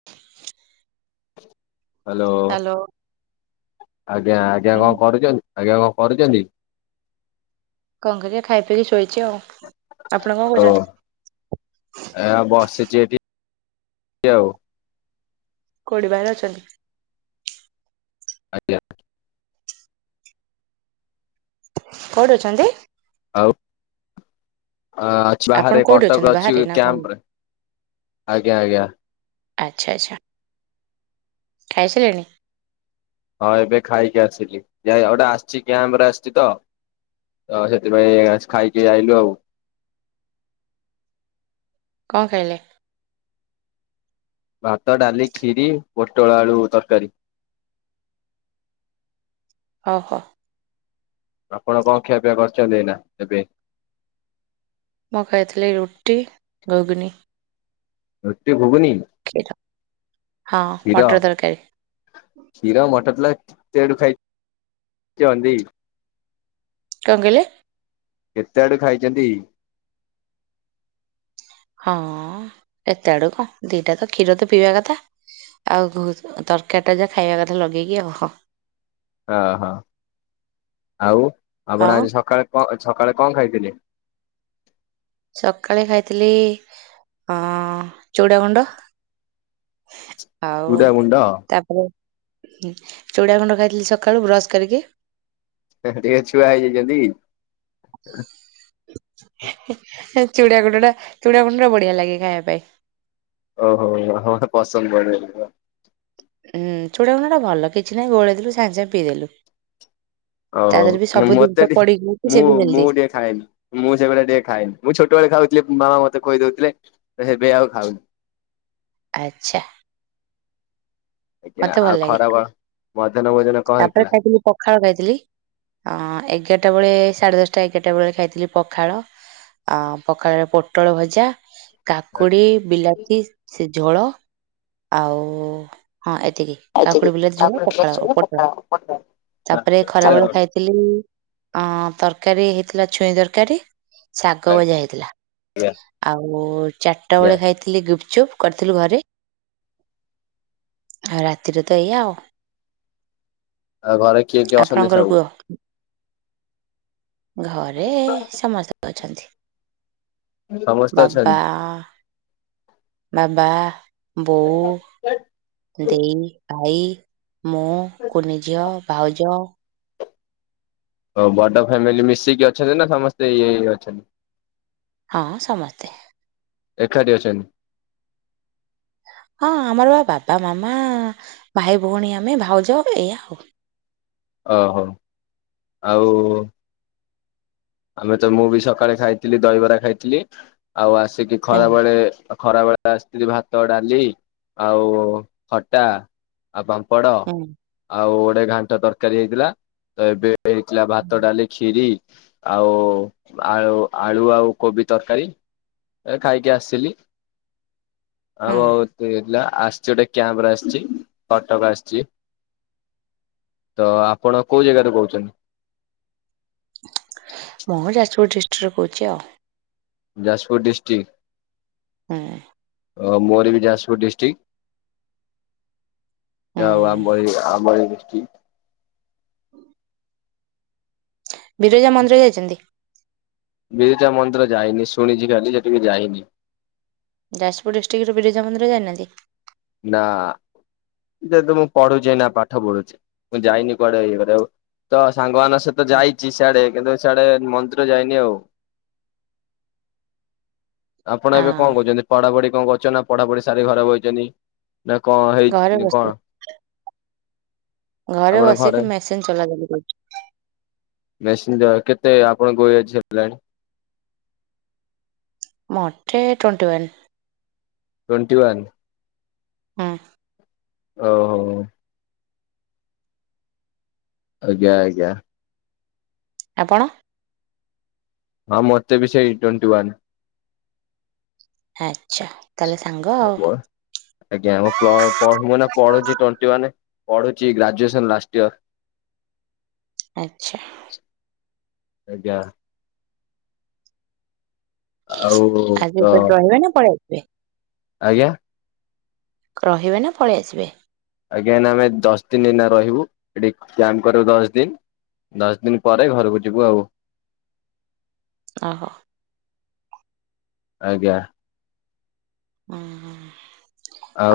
[inaudible] Hello hello ଆଜ୍ଞା ଆଜ୍ଞା ହୁଁ କଣ କରୁଚନ୍ତି? ଆଜ୍ଞା କଣ କରୁଚନ୍ତି? କଣ କରିବା ଖାଇ ପିଇକି ଶୋଇଛି ଆଉ। ଆପଣ କଣ ଓ କରୁଛନ୍ତି ଆ ବସିଛି ଏଠି ଏମତି ଆଉ। କୋଉଠି ବାହାରେ ଅଛନ୍ତି? ଆଜ୍ଞା। କୋଉଠି ଅଛନ୍ତି? ଆଉ ଆଁ ଆପଣ ସାହାରେ କୋଉଠି ଅଛନ୍ତି କଟକ ଅଛି ବାହାରେ ନା କଣ କ୍ୟାମ୍ପ ରେ ଆଜ୍ଞା ଆଜ୍ଞା। ଆଚ୍ଛା ଆଚ୍ଛା ଖାଇ ସାଇଲେଣି? ହଁ ଏବେ ଖାଇକି ଆସିଲି ଯାଇ ଆଟେ ଆସିଛି କ୍ୟାମ୍ପ ରେ ଆସିଚି ତ। ତ ସେଥିପାଇଁ ଆଜ୍‌ ଖାଇକି ଆଇଲୁ ଆଉ। କଣ ଖାଇଲେ? ଭାତ ଡାଲି ଖିରୀ ପୋଟଳ ଆଳୁ ତରକାରୀ। ଅହୋ। ଆପଣ କଣ ଖିଆପିଆ କରିଛନ୍ତି ଏଇନା ଏବେ? ମୁଁ ଖାଇଥିଲି ରୁଟି ଘୁଗୁନି। ରୁଟି ଘୁଗୁନି। କ୍ଷୀର ହଁ କ୍ଷୀର ମଟର ତରକାରୀ। କ୍ଷୀର ମଟର କେଏଁଠୁ ଚନ୍ତି? କଣ କଇଲେ? କେତେ ଆଡୁ ଖାଇଚନ୍ତି? ହଁ ଏତେ ଆଡୁ କଣ ଦିଟା ତ କ୍ଷୀର ତ ପିଇବା କଥା। ଆଉ ଘୁ ତରକାରୀ ଟା ଯା ଖାଇବା କଥା ଲଗେଇକି ଆଉ। ଓହୋ ଆଉ ଆପଣ ଆଉ ଆଜି ସକାଳେ କ ସକାଳେ କଣ ଖାଇଥିଲେ? ସକାଳେ ଖାଇଥିଲି ଅ ଚୁଡାଗୁଣ୍ଡ। [inaudible] ଆଉ ଗୁଣ୍ଡ ତାପରେ ଚୁଡ଼ା ଗୁଣ୍ଡ ଖାଇଥିଲି ସକାଳୁ ବ୍ରସ୍ କରିକି। ଏ ହେ ଟିକେ ଛୁଆ ହେଇଯାଇଚନ୍ତି କି? ହେ ହେ ଚୁଡ଼ା ଗୁଣ୍ଡ ଟା ଚୁଡ଼ା ଗୁଣ୍ଡ ଟା ବଢିଆ ଲାଗେ ଖାଇବା ପାଇଁ। ଓହୋ ହଁ ପସନ୍ଦ ବୋଧେ। ଉୁଁ ଚୁଡା ଗୁଣ୍ଡଟା ଭଲ କିଛି ନାହିଁ ଗୋଳେଇ ଦେଲୁ ସାଙ୍ଗେ ସାଙ୍ଗେ ପିଇଦେଲୁ। ତା ଓହୋ ଆଗେରେ ସବୁ ଜିନିଷ ପଡିକି ହୋଉଛି ସେ ବି ହେଲ୍ଦି। ଖାଇନି ମୁଁ ସେଗୁରା ଟିକେ ଖାଏନି ମୁଁ ଛୋଟବେଳେ ଖାଉଥିଲି ମାମା ମତେ ଖୋଇ ଦୋଉଥିଲେ ହେଇତି ପାଇଁ ଆଉ ଖାଉନି। ଆଚ୍ଛା। ଆଜ୍ଞା ମତେ ଭଲ ଆଉ ଲାଗେ ଖରାବ ମଧ୍ୟାହ୍ନ ଭୋଜନ କଣ ତାପରେ ହେଇଥିଲା? ଖାଇଥିଲି ପଖାଳ ଖାଇଥିଲି ଅ ଏଗାରଟା ବେଳେ ସାଢେ ଦଶଟା ଏଗାରଟା ବେଳେ ଖାଇଥିଲି ପଖାଳ। ଅ ପଖାଳରେ ପୋଟଳ ଭଜା ଆଜ୍ଞା କାକୁଡି ବିଲାତି ସେ ଝୋଳ ଆଉ ହଁ ଏତିକି। କାକୁଡି ବିଲାତି ଝୋଳ ପଖାଳ ପୋଟଳ ତାପରେ ଆଜ୍ଞା ଖରାବେଳେ ଖାଇ ଥିଲି ଆଁ ତରକାରୀ ହେଇଥିଲା ଛୁଇଁ ତରକାରୀ। ଶାଗ ଆଜ୍ଞା ଭଜା ହେଇଥିଲା। ଆଉ ଚାରିଟା ବେଳେ ଖାଇଥିଲି ଗୁପଚୁପ୍ କରିଥିଲୁ ଘରେ। ଆଉ ରାତିରେ ତ ଏଇଆ ଆଉ। ଆଉ ଘରେ କିଏ କିଏ ଅଛନ୍ତି ଆପଣଙ୍କର ସବୁ? କୁହ ଘରେ ସମସ୍ତେ ଅଛନ୍ତି। ସମସ୍ତେ ବାବା ଅଛନ୍ତି? ମାମା। ବୋଉ ଦେଇ ଭାଈ ମୁଁ କୁନି ଝିଅ ଭାଉଜ। ହଉ ବଡ ଫ୍ୟାମିଲି ମିଶିକି ଅଛନ୍ତିନା ସମସ୍ତେ ଇଏ ଅଛନ୍ତି? ହଁ ସମସ୍ତେ। ଏକାଠି ଅଛନ୍ତି? ହଁ ଆମର ବା ବାବା ମାମା ଭାଇ ଭଉଣୀ ଆମେ ଭାଉଜ ଏଇଆ ଆଉ। ଓହୋ। ଆଉ ଆମେ ତ ମୁଁ ବି ସକାଳେ ଖାଇଥିଲି ଦହିବରା ଖାଇଥିଲି। ଆଉ ଆସିକି ହୁଁ ଖରାବେଳେ ଖରାବେଳେ ଆସିଥିଲି ଭାତ ଡାଲି ଆଉ ଖଟା ଆଉ ପାମ୍ପଡ ହୁଁ ଆଉ ଗୋଟେ ଘାଣ୍ଟ ତରକାରୀ ହେଇଥିଲା ତ ଏବେ ହେଇଥିଲା ଭାତ ଡାଲି ଖିରି। ଆଉ ଆଳୁ ଆଳୁ ଆଉ କୋବି ତରକାରୀ। ଏ ଖାଇକି ଆସିଲି ହୁଁ ଆଉ ଆଉ ହେଇଥିଲା ଆସିଛି ଗୋଟେ କ୍ୟାମ୍ପରେ ଆସିଛି କଟକ ଆସିଛି। ତ ଆପଣ କୋଉ ଜାଗାରୁ ରହୁଛନ୍ତି। ମୁଁ ଯାଜପୁର ଡିଷ୍ଟ୍ରିକରୁ କହୁଛି ଆଉ। ଯାଜପୁର ଡିଷ୍ଟ୍ରିକ୍। ହଁ। ଓ ମୋର ବି ଯାଜପୁର ଡିଷ୍ଟିକ୍। ହୁଁ ଯାଅ ହୋଉ ଆମ ଭଳି ଆମରି ଡିଷ୍ଟିକ। ବିରଜା ମନ୍ଦିର ଯାଇଛନ୍ତି? ବିରଜା ମନ୍ଦିର ଯାଇନି ଶୁଣିଛି ଖାଲି ସେଠିକି ଯାଇନି। ଯାଜପୁର ଡିଷ୍ଟ୍ରିକର ବିରଜା ମନ୍ଦିର ଯାଇନାହାନ୍ତି। ନା ଯେହେତୁ ମୁଁ ପଢୁଛି ନା ପାଠ ପଢୁଛି ମୁଁ ଯାଇନି କୁଆଡେ ଇଏ କରିବାକୁ ତ ସାଙ୍ଗମାନଙ୍କ ସହିତ ଯାଇଛି ସିଆଡେ କିନ୍ତୁ ସିଆଡେ ମନ୍ଦିର ଯାଇନି ଆଉ। ଆପଣ ଏବେ ହଁ କଣ କରୁଛନ୍ତି ପଢାପଢି କଣ କରୁଛନ୍ତି ନା ପଢାପଢି ସାରି ଘରେ ବଇଛନ୍ତି? ନା କଣ ହେଇ ଘରେ ଇଏ ବସି କଣ? ଘରେ ବସିକି ମେସିନ୍ ଚଲାଚୁଲି କରୁଛି। ମେସିନ୍ ଟା କେତେ ଆପଣଙ୍କୁ ଏଜ ହେଲାଣି। ମତେ ଟ୍ୱେଣ୍ଟି ୱାନ୍। ଟ୍ୱେଣ୍ଟିୱାନ୍। ହଁ। ଓହୋ। ଆଜ୍ଞା ଆଜ୍ଞା। ଆପଣ? ହଁ ମତେ ବି ସେଇ ଟ୍ୱେଣ୍ଟି ୱାନ୍ ଆଚ୍ଛା। କାଲି ସାଙ୍ଗ ଆ ଆଉ। ଆଜ୍ଞା ଆମ ମ ପ୍ଲ ପଢ଼ୁ ପଢ଼ୁଛି ଟୋଣ୍ଟିୱାନେ ପଢ଼ୁଛି ଗ୍ରାଜୁଏସନ୍ ଲାଷ୍ଟ ଇୟର। ଆଚ୍ଛା। ଆଜ୍ଞା। ଆଉ ତ ଆଜି ଏ ରହିବେ ନା ପଳେଇବେ? ଆଜ୍ଞା? ରହିବେ ନା ପଳି ଆସିବେ। ଆଜ୍ଞା ଏନା ଆମେ ଦଶ ଦିନ ଏନା ରହିବୁ ଏଠି କ୍ୟାମ୍ପ କରିବୁ ଦଶ ଦିନ। ଦଶ ଦିନି ପରେ ଘରକୁ ଯିବୁ ଆଉ। ଓହୋ। ଆଜ୍ଞା। ଉଁ ହୁଁ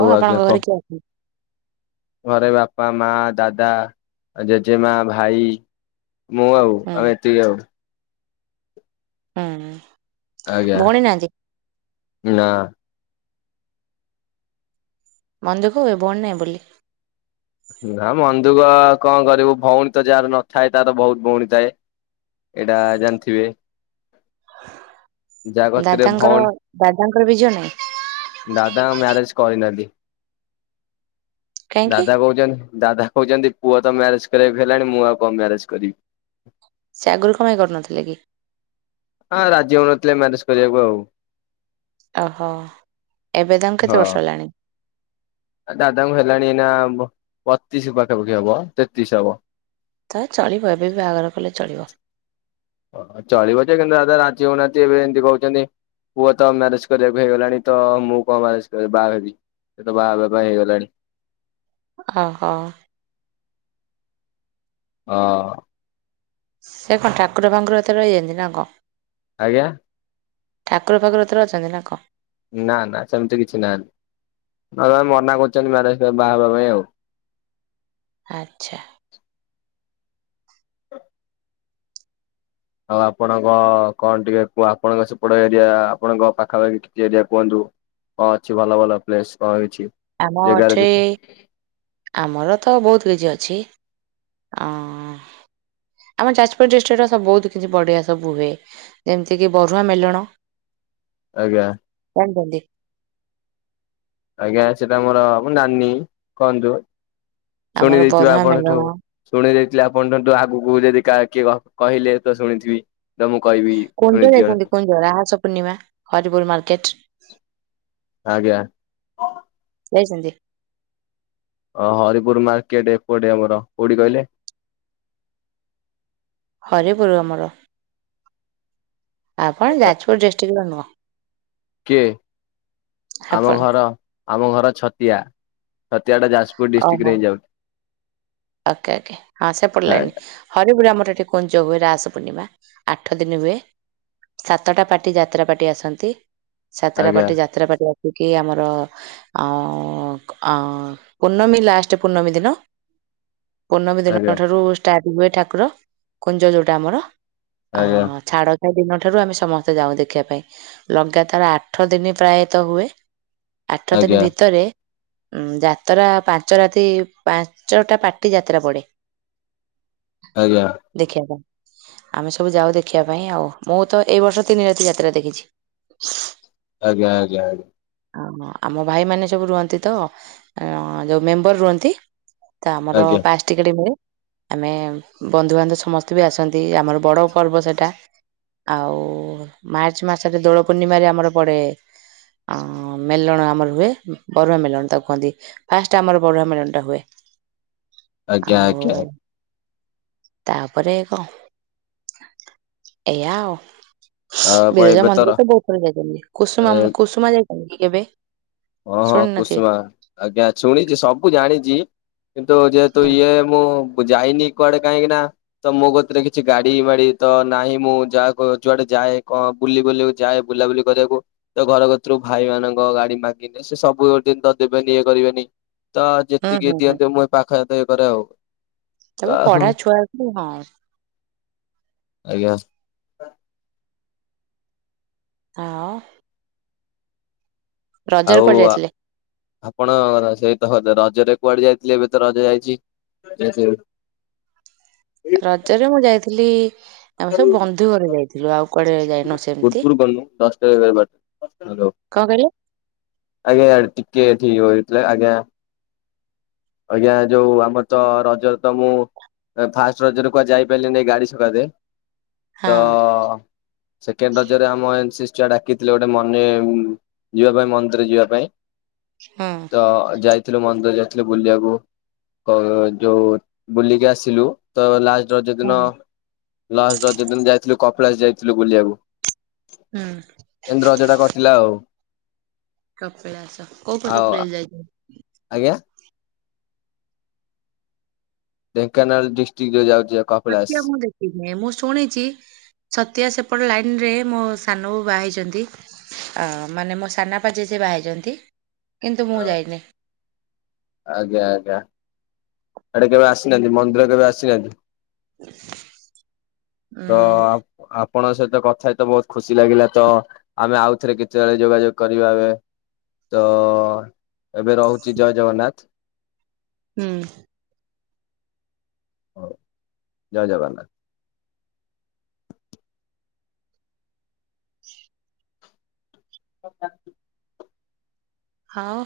ଆଉ ଆଜ୍ଞା ଆପଣଙ୍କ କ ଘରେ [unintelligible] ଘରେ ବାପା ମା ଦାଦା ଆ ଜେଜେମା ଭାଇ ମୁଁ ଆଉ ହୁଁ ଆମେ ଏତିକି ଆଉ। ଉଁ ଉଁ। ଆଜ୍ଞା ନାଁ। ମନ୍ ଦୁଖ ହୁଏ ଭଉଣୀ ନାହିଁ ବୋଲି? ନା ମନ୍ଦୁକ କଣ କରିବୁ ଭଉଣୀ ତ ଯାହାର ନଥାଏ ତାର ବଉତ୍ ଭଉଣୀ ଥାଏ। ଏଇଟା ଜାଣିଥିବେ। ଯାହା କତିରେ ଦାଦାଙ୍କର ଭଉଣୀ ଦାଦାଙ୍କର ବି ଝିଅ ନାଇଁ? ଦାଦାଙ୍କ ମ୍ୟାରେଜ କରିନାହାନ୍ତି। କାହିଁକି ଦାଦା କହୁଛନ୍ ଦାଦା କହୁଛନ୍ତି ପୁଅ ତ ମ୍ୟାରେଜ କରିବାକୁ ହେଲାଣି ମୁଁ ଆଉ କଣ ମ୍ୟାରେଜ କରିବି? ସେ ଆଗରୁ କଁପାଇଁ କରୁନଥିଲେ କି? ହଁ ରାଜି ହଉନଥିଲେ ମ୍ୟାରେଜ କରିବାକୁ ଆଉ। ଓହୋ ଏବେ ତାଙ୍କୁ କେତେ ବର୍ଷ ହେଲାଣି? ଦାଦାଙ୍କୁ ହେଲାଣି ଏଇନା ବତିଶି ପାଖାପାଖି ହବ ତେତିଶି ହବ। ତ ଚଳିବ ଏବେ ବି ବାହାଘର କଲେ ଚଳିବ। ଓ ଚଳିବ ଜେ କିନ୍ତୁ ଦାଧା ରାଜି ହଉନାହାନ୍ତି ଏବେ ଏମିତି କହୁଛନ୍ତି। ପୁଅ ତ ମ୍ୟାରେଜ କରିବାକୁ ହେଇଗଲାଣି ତ ମୁଁ କଣ ମ୍ୟାରେଜ କରିବି ବାହା ହେବି। ହେ ତ ବାହାହବା ପାଇଁ ହେଇଗଲାଣି। ହ ହୋ। ଅ ସେ କଣ ଠାକୁର ଫାଙ୍କୁର ଏତେ ରହିଯାନ୍ତି ନା କ? ଆଜ୍ଞା? ଠାକୁର ଫାକୁର ଥିରେ ଅଛନ୍ତି ନା କ? ନା ନା ସେମିତି କିଛି ନାହାନ୍ତି ଦାଦା ମନା କରୁଛନ୍ତି ମ୍ୟାରେଜ ପାଇଁ ବାହା ହବା ପାଇଁ ଆଉ। ଆଚ୍ଛା। [inaudible] ଆଉ ଆପଣଙ୍କ କଣ ଟିକେ କୁ ଆପଣଙ୍କ ସେପଟ ଏରିଆ ଆପଣଙ୍କ ପାଖାପାଖି ଟିକେ ଏରିଆ କୁହନ୍ତୁ। କଣ ଅଛି ଭଲ ଭଲ ପ୍ଲେସ୍ କଣଛି? ଆମ ଏଠି ଆମର ତ ବହୁତ କିଛି ଅଛି ଅଁ ଆମ ଯାଜପୁର ଡିଷ୍ଟ୍ରିକ୍ଟ ର ସ ବହୁତ କିଛି ବଢ଼ିଆ ସବୁ ହୁଏ। ଯେମିତିକି ବରୁଆ ମେଲଣ। ଆଜ୍ଞା। [unintelligible] ଆଜ୍ଞା ସେଟା ମୋର ମୋ ନାନୀ କହନ୍ତୁ ଆମର ଶୁଣି ଦେଇଥିବେ ବରୁହାଁ ଆପଣ ମେଲଣ ଠୁ ଶୁଣି ଦେଇଥିଲେ ଆପଣ ଣ୍ଟଠୁ ଆଗକୁ ଯଦି କା କିଏ କ କହିଲେ ତ ଶୁଣିଥିବି। ତ ମୁଁ କହିବି କୁଣ୍ଡ ଶୁଣିଛି ଯାଇଛନ୍ତି ଜଣକୁ କୁଣ୍ଡ ରାହାସ ପୂର୍ଣ୍ଣିମା ହରିପୁରୁ ମାର୍କେଟ? ଆଜ୍ଞା। ଯାଇଛନ୍ତି। ଅ ହରିପୁର ମାର୍କେଟ ଏପଟେ ଆମର କୋଉଠି କହିଲେ? ହରେ ପରୁ ଆମର। ଆପଣ ଯାଜପୁର ଡିଷ୍ଟ୍ରିକ୍ଟର ନୁହଁ? କିଏ ଆମ ଆପଣ ଘର ଆମ ଘର ଛତିଆ। ଛତିଆଟା ଯାଜପୁର ଡିଷ୍ଟ୍ରିକ୍ଟ ଓହୋ ରେ ହିଁ ଯାଉଛି। ଓକେ ଓକେ ହଁ ସେପଡ଼ିଲଣି। ହରିପୁର ଆମର ଏଠି କୁଞ୍ଜ ହୁଏ ରାସ ପୂର୍ଣ୍ଣିମା, ଆଠ ଦିନ ହୁଏ। ସାତଟା ପାର୍ଟି ଯାତ୍ରା ପାର୍ଟି ଆସନ୍ତି, ସାତଟା ଆଜ୍ଞା ପାର୍ଟି ଯାତ୍ରା ପାର୍ଟି କି ଆମର ଆ ପୂର୍ଣ୍ଣମୀ ଲାଷ୍ଟ ପୂର୍ଣ୍ଣମୀ ଦିନ। ପୂର୍ଣ୍ଣମୀ ଦିନ ଆଜ୍ଞା ଠାରୁ ଷ୍ଟାର୍ଟ ହୁଏ ଠାକୁର କୁଞ୍ଜ ଯୋଉଟା ଆମର, ଆ ଆଜ୍ଞା ଛାଡ ଦିନ ଠାରୁ ଆମେ ସମସ୍ତେ ଯାଉ ଦେଖିବା ପାଇଁ ଲଗାତାର ଆଠ ଦିନ ପ୍ରାୟତଃ ହୁଏ। ଆଠ ଦିନ ଆଜ୍ଞା ଭିତରେ ଯାତ୍ରା ପାଞ୍ଚ ରାତି ପା ଞ୍ଚଟା ପାଟି ଯାତ୍ରା ପଡ଼େ। ଆଜ୍ଞା। ଦେଖିବା ପାଇଁ। ଆମେ ସବୁ ଯାଉ ଦେଖିବା ପାଇଁ ଆଉ ମୁଁ ତ ଏଇ ବର୍ଷ ତିନି ରାତି ଯାତ୍ରା ଦେଖିଛି। ଆଜ୍ଞା ଆଜ୍ଞା ଆ୍ଞା। ଓ ଆମ ଭାଇ ମାନେ ସବୁ ରୁହନ୍ତି ତ ଯୋଉ ମେମ୍ବର ରୁହନ୍ତି। ତ ଆମର ଆଜ୍ଞା ପାସ ଟିକେଟି ମିଳେ ଆମେ ବନ୍ଧୁବାନ୍ଧବ ସମସ୍ତେ ବି ଆସନ୍ତି ଆମର ବଡ ପର୍ବ ସେଟା। ଆଉ ମାର୍ଚ୍ଚ ମାସରେ ଦୋଳ ପୂର୍ଣ୍ଣିମାରେ ଆମର ପଡ଼େ। ଆ ମେଲଣ ଆମର ହୁଏ, ବରୁଆ ମେଲଣ ତାକୁ କୁହନ୍ତି। ଫାଷ୍ଟ ଆମର ବରୁଆ ମେଳନଟା ହୁଏ। ଆଜ୍ଞା ଆଜ୍ଞା ଆଉ ତାପରେ କଣ ଏଇଆଉ। ଆଉ ଆପଣ ବିରଜା ଏବେ ତର ମନ୍ଦିର ତ ବହୁତ ଥର ଯାଇଛନ୍ତି, କୁସୁମା କୁସୁମା ଯାଇଛନ୍ତି କେବେ? ଓଁ ହଁ ଶୁଣିନଥିବେ କୁସୁମା ଆଜ୍ଞା ଶୁଣିଛି ସବୁ ଜାଣିଛି। କିନ୍ତୁ ଯେହେତୁ ହୁଁ ଇଏ ମୁଁ ଯାଇନି କୁଆଡେ କାହିଁକି ନା ତ ମୋ କତିରେ କିଛି ଗାଡି ମାଡି ତ ନାହିଁ ମୁଁ ଯାହା ଯୁଆଡେ ଯାଏ କଣ ବୁଲି ବୁଲକୁ ଯାଏ ବୁଲାବୁଲି କରିବାକୁ ତ ଘର କତରୁ ଭାଇ ମାନଙ୍କ ଗାଡି ମା ସେ ସବୁବେଳେ ଦ ତ ଦେବେନି ଇଏ କରିବେନି, ତ ହୁଁ ଯେତିକି ହୁଁ ହୁଁ ଦିଅନ୍ତି ମୁଁ ପାଖାତ ଇଏ କରେ ଆଉ। ତ ଏବେ ହଁ ପଢା ଛୁଆକୁ ହଁ। ଆଜ୍ଞା। ଆଉ ରଜରେ କୁଆଡେ ଆଉ ଯାଇଥିଲେ ଆପଣ ସେଇତ ରଜରେ କୁଆଡେ ଯାଇଥିଲେ ଏବେ ତ ରଜ ଯାଇଛି? ରଜରେ ମୁଁ ଯାଇଥିଲି ଆମେ ସବୁ ବନ୍ଧୁ ଘରକୁ ଯାଇଥିଲୁ ଆଉ କୁଆଡ଼େ ଯାଇ ହାଲୋ। କଣ କହିଲେ ଆଜ୍ଞା ଟିକେ ଏଠି ୱେଟରେ ଆଜ୍ଞା। ଆଜ୍ଞା ଯୋଉ ଆମର ତ ରଜ ତ ମୁଁ ଫାଷ୍ଟ ରଜରେ କୁଆଡେ ଯାଇପାରିଲିନି ଗାଡି ସକାସେ, ତ ହଁ ସେକେଣ୍ଡ ରଜରେ ଆମ ଏନସିସି ଛୁଆ ଡାକିଥିଲେ ଗୋଟେ ମନେ ଯିବା ପାଇଁ ମନ୍ଦିରରେ ଯିବା ପାଇଁ। ହଁ। ଅ ଯାଇଥିଲୁ ମନ୍ଦିର ଯାଇଥିଲୁ ବୁଲିବାକୁ, ଯୋଉ ବୁଲିକି ଆସିଲୁ। ତ ଲାଷ୍ଟର ରଜ ଦିନ ହଁ। ଲାଷ୍ଟ ରଜ ଦିନ ଯାଇଥିଲୁ କପିଳାସ ଯାଇଥିଲୁ ବୁଲିବାକୁ। ହୁଁ। ଏମିତି ରଜ ଟା କଟିଲା ଆଉ। କପିଳାସ କଉ କଉ ସବୁ ଆଉ ପ୍ଲେସ ଯାଇଛନ୍ତି? ଆଜ୍ଞା? ଢେଙ୍କାନାଳ ଡିଷ୍ଟିକିରେ ଯାଉଛି ଆଉ। ଛଆତି ମୁଁ ଦେଖିନି ମୁଁ ଶୁଣିଚି ଛତିଆ ସେପଟ ଲାଇନ୍ ରେ ମୋ ସାନ ବୋଉ ବାହା ହେଇଛନ୍ତି। ଅ ମାନେ ମୋ ସାନଆପା ଜେଜେ ବାହାରିଛନ୍ତି କିନ୍ତୁ ମୁଁ ଯାଇନି। ଆଜ୍ଞା ଆଜ୍ଞା ଏଡେ କେବେ ଆସିନାହାନ୍ତି ମନ୍ଦିର କେବେ ଆସିନାହାନ୍ତି? ଉଁ ତ ଆପ ଆପଣଙ୍କ ସହିତ କଥ ହେଇ ତ ବହୁତ୍ ଖୁସି ଲାଗିଲା ତ ଆମେ ଆଉଥରେ କେତେବେଳେ ଯୋଗାଯୋଗ କରିବା ଏବେ ତ ଏବେ ରହୁଚି ଜୟ ଜଗନ୍ନାଥ। ହୁଁ। ହଉ ଜୟ ଜଗନ୍ନାଥ। [unintelligible] ଆଉ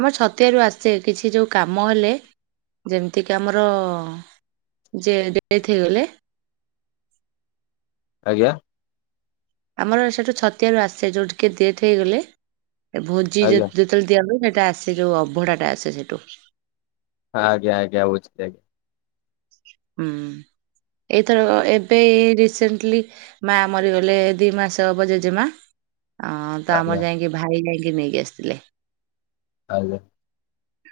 ଆମର ଛତିଆରୁ ଆସେ କିଛି ଯୋଉ କାମ ହେଲେ। ଯେମିତି କି ଆମର ଯେ ଡେଥ ହେଇଗଲେ। ଆଜ୍ଞା? ଆମର ସେଠୁ ଛତିଆ ରୁ ଆସେ ଯୋଉ କିଏ ଦେଥ ହେଇଗଲେ ଭୋଜି ଜେ ଆଜ୍ଞା ଜେ ଯେତେ ଦିଅନ୍ତୁ ସେଟା ଆସେ ଯୋଉ ଅଭଡା ଟା‌ ଆସେ ସେଟୁ। ଆଜ୍ଞା ଆଜ୍ଞା ବୁଝିଲି ଆଜ୍ଞା। ହୁଁ ଏଇଥର ଏବେ ଏଇ ରିସେଣ୍ଟିଲି ମା ମରିଗଲେ ଦି ମାସ ହବ ଜେଜେ ମା ଅ ତ ଆମର ଆଜ୍ଞା ଯାଇକି ଭାଇ ଯାଇକି ନେଇକି ଆସିଥିଲେ। ଆଜ୍ଞା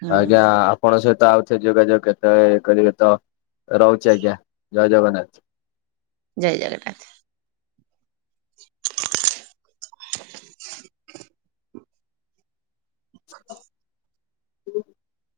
ହୁଁ ଆଜ୍ଞା ଆପ ଆପଣଙ୍କ ସହିତ ଆଉ ଥରେ ଯୋଗାଯୋଗ କେତେବେଳେ କରିବେ ତ ରହୁଛି ଆଜ୍ଞା ଜୟ ଜଗନ୍ନାଥ। ଜୟ ଜଗନ୍ନାଥ। [unintelligible]